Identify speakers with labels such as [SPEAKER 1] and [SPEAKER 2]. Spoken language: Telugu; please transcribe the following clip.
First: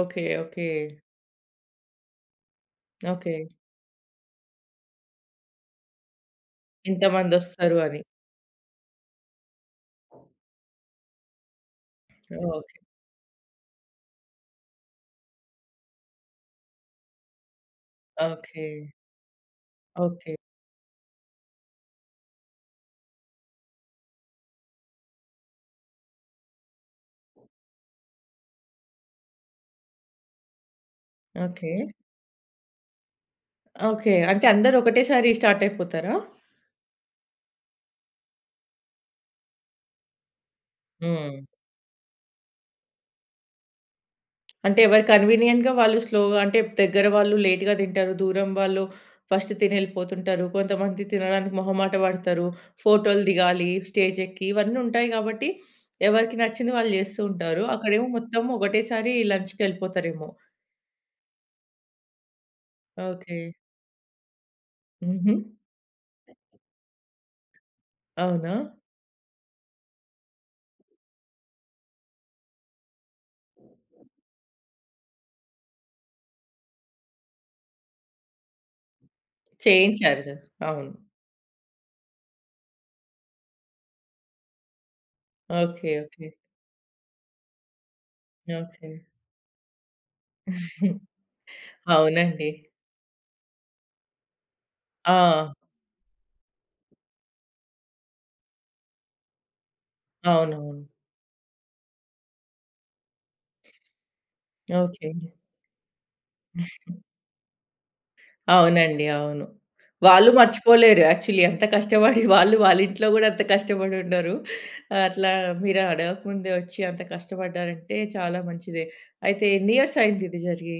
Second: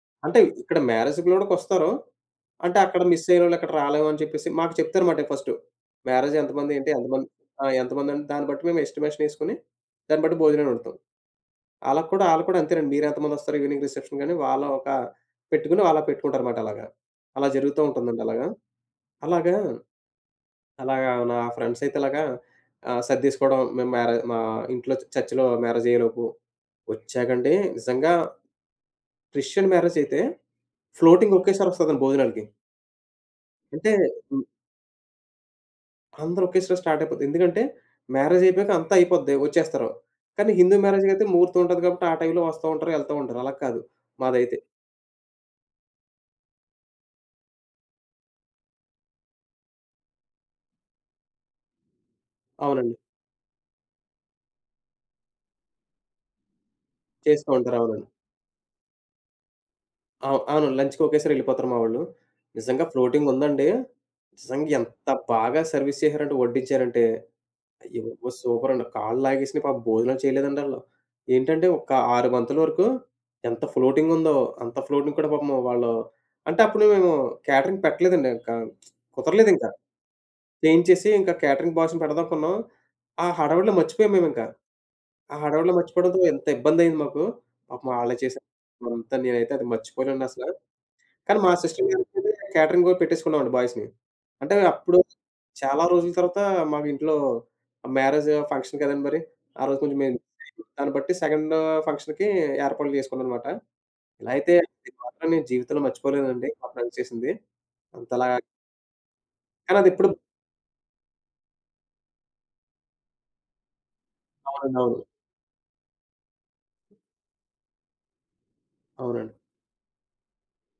[SPEAKER 1] ఓకే.
[SPEAKER 2] అంటే
[SPEAKER 1] ఓకే.
[SPEAKER 2] ఇక్కడ మ్యారేజ్ గూడా కొస్తారు. అంటే అక్కడ
[SPEAKER 1] ఓకే.
[SPEAKER 2] మిసయినోళ్ళు అక్కడ రాలేమని చెప్పేసి మాకు చెప్తారు మాట ఫస్టు. మ్యారేజ్ ఎంతమంది ఏంటి ఎంతమంది ఆ!
[SPEAKER 1] ఎంతమందొస్తారు
[SPEAKER 2] ఎంత
[SPEAKER 1] అని.
[SPEAKER 2] మంది దాన్ని బట్టి మేమెస్టిమేషన్ ఏసుకొని దాన్ని బట్టి భోజనాలు వండుతాం. ఆళ్ళకి కూడా అళ్ళు కూడా
[SPEAKER 1] ఓకే.
[SPEAKER 2] అంతేనండి. మీరెంత మందొస్తారు ఈవినింగ్ రిసెప్షన్ కని వాళ్ళు ఒక పెట్టుకొని ఆళ్ళు పెట్టుకుంటారు మాట అలాగా. అలా జరుగుతూ ఉంటుందండి అలాగ.
[SPEAKER 1] ఓకే.
[SPEAKER 2] అలాగా,
[SPEAKER 1] ఓకే.
[SPEAKER 2] అలాగా నా ఫ్రెండ్సయితే అలాగా ఆహ్, సర్డేసుకోవడం మేము మ్యారే మా ఇంట్లో చర్చ్‌లో మ్యారేజ్ అయ్యేలోపు వచ్చాకండీ నిజంగా క్రిస్టియన్ మ్యారేజయితే ఫ్లోటింగ్ ఒకేసారి
[SPEAKER 1] ఓకే.
[SPEAKER 2] వస్తదండీ భోజనాలకి. అంటే
[SPEAKER 1] ఓకే.
[SPEAKER 2] హ్మ్.
[SPEAKER 1] అంటే అందరూ ఒకటే సారి స్టార్టయిపోతారా?
[SPEAKER 2] అందరూ ఒకేసారి స్టార్ట్ అయిపోద్ది. ఎందుకంటే మ్యారేజయిపోయాక అంతా అయిపోద్ది వచ్చేస్తారు. కాని హిందూ మ్యారేజ్‌కైతే
[SPEAKER 1] హ్మ్.
[SPEAKER 2] ముహూర్తం ఉంటది. కాబట్టి ఆ టైం‌లో వస్తా ఉంటారు యెళ్తా ఉంటారు. అలా కాదు మాదైతే.
[SPEAKER 1] అంటే ఎవరి కన్వీనియంట్‌గా వాళ్ళు స్లోగా అంటే దగ్గర వాళ్ళు లేట్‌గా తింటారు, దూరం వాళ్ళు ఫస్ట్ తినెళ్ళిపోతుంటారు, కొంతమంది తినడానికి మొహమాట పడతారు,
[SPEAKER 2] అవునండి.
[SPEAKER 1] ఫోటోలు దిగాలి స్టేజెక్కి ఇవన్నుంటాయి గాబట్టి ఎవరికి నచ్చింది వాళ్ళు జేస్తూ
[SPEAKER 2] చేస్తూ
[SPEAKER 1] ఉంటారు.
[SPEAKER 2] ఉంటారు. అవునండి.
[SPEAKER 1] అక్కడేమో మొత్తం ఒకటేసారి లంచ్‌‌కెళ్ళిపోతారేమో.
[SPEAKER 2] ఆవ్ అవునండి. లంచ్‌‌‌కొకేసారి ఎళ్ళిపోతారు మావొళ్ళు. నిజంగా
[SPEAKER 1] ఓకే.
[SPEAKER 2] ఫ్లోటింగుందండీ నిజంగా ఎంత
[SPEAKER 1] హుహు.
[SPEAKER 2] బాగా సర్వీస్ చేసారంటే వడ్డించారంటే అయ్యిబాబోయి!
[SPEAKER 1] అవునా?
[SPEAKER 2] సూపరండి. కాళ్ళాగేసినా పాపం భోజనాలు చేయలేదండి ఆళ్ళు. ఏంటంటే ఒక 6 బంతుల వరకు ఎంత ఫ్లోటింగ్ ఉందో. అంత ఫ్లోటింగ్ కూడా పాపం వాళ్ళు అంటే అప్పుడు మేము క్యాటరింగ్ పెట్టలేదండి ఇంకా కుదరలేదింకా.
[SPEAKER 1] చేయించారు గదా! అవును.
[SPEAKER 2] చేయించేసి ఇంకా క్యాటరింగ్ బాయ్స్‌ని పెడదామనుకున్నాం. ఆ హడావిడిలో మర్చిపోయాం మేమింక ఆ హడావిడిలో
[SPEAKER 1] ఓకే.
[SPEAKER 2] మర్చిపోవడంతో
[SPEAKER 1] ఓకే.
[SPEAKER 2] ఎంత ఇబ్బందైయింది మాకు. పాపం ఆళ్ళే చేసా
[SPEAKER 1] ఓకే.
[SPEAKER 2] అంతా నేనైతే అది మర్చిపోలేనండసల. కాని మా సిస్టర్ మ్యారేజ్‌కైతే
[SPEAKER 1] అవునండి.
[SPEAKER 2] క్యాటరింగు పెట్టేసుకున్నామండి బాయ్స్‌‌ని అంటే అప్పుడు
[SPEAKER 1] ఆ!
[SPEAKER 2] చాలా రోజుల తర్వాత మాకు ఇంట్లో మ్యారేజు ఫంక్షన్ కదండి! మరి. ఆ రోజు కొంచెం మేం [unintelligible]
[SPEAKER 1] అవునవును.
[SPEAKER 2] దాన్ని బట్టి సెకండు ఫంక్షన్‌‌కి ఏర్పాట్లు చేసుకున్నాంమాట. ఇలా అయితే అది
[SPEAKER 1] ఓకే.
[SPEAKER 2] మాత్రం
[SPEAKER 1] అండి.
[SPEAKER 2] నేను జీవితంలో మర్చిపోలేనండి మా ఫ్రెండ్స్ చేసింది. అంతలా
[SPEAKER 1] అవునండి. అవును.
[SPEAKER 2] కాని అదిప్పుడు
[SPEAKER 1] వాళ్ళు మర్చిపోలేరు యాక్చువల్లీ ఎంత కష్టపడి వాళ్ళు వాళ్ళ ఇంట్లో గూడా అంత కష్టపడి ఉండరు.
[SPEAKER 2] అవునండి.
[SPEAKER 1] ఆ
[SPEAKER 2] అవును.
[SPEAKER 1] అట్లా మీరు అడగక ముందే వచ్చి అంత కష్టపడ్డారంటే చాలా మంచిదే.
[SPEAKER 2] అవునండి.
[SPEAKER 1] అయితే ఎన్ని ఇయర్స్ అయిందిది జరిగి?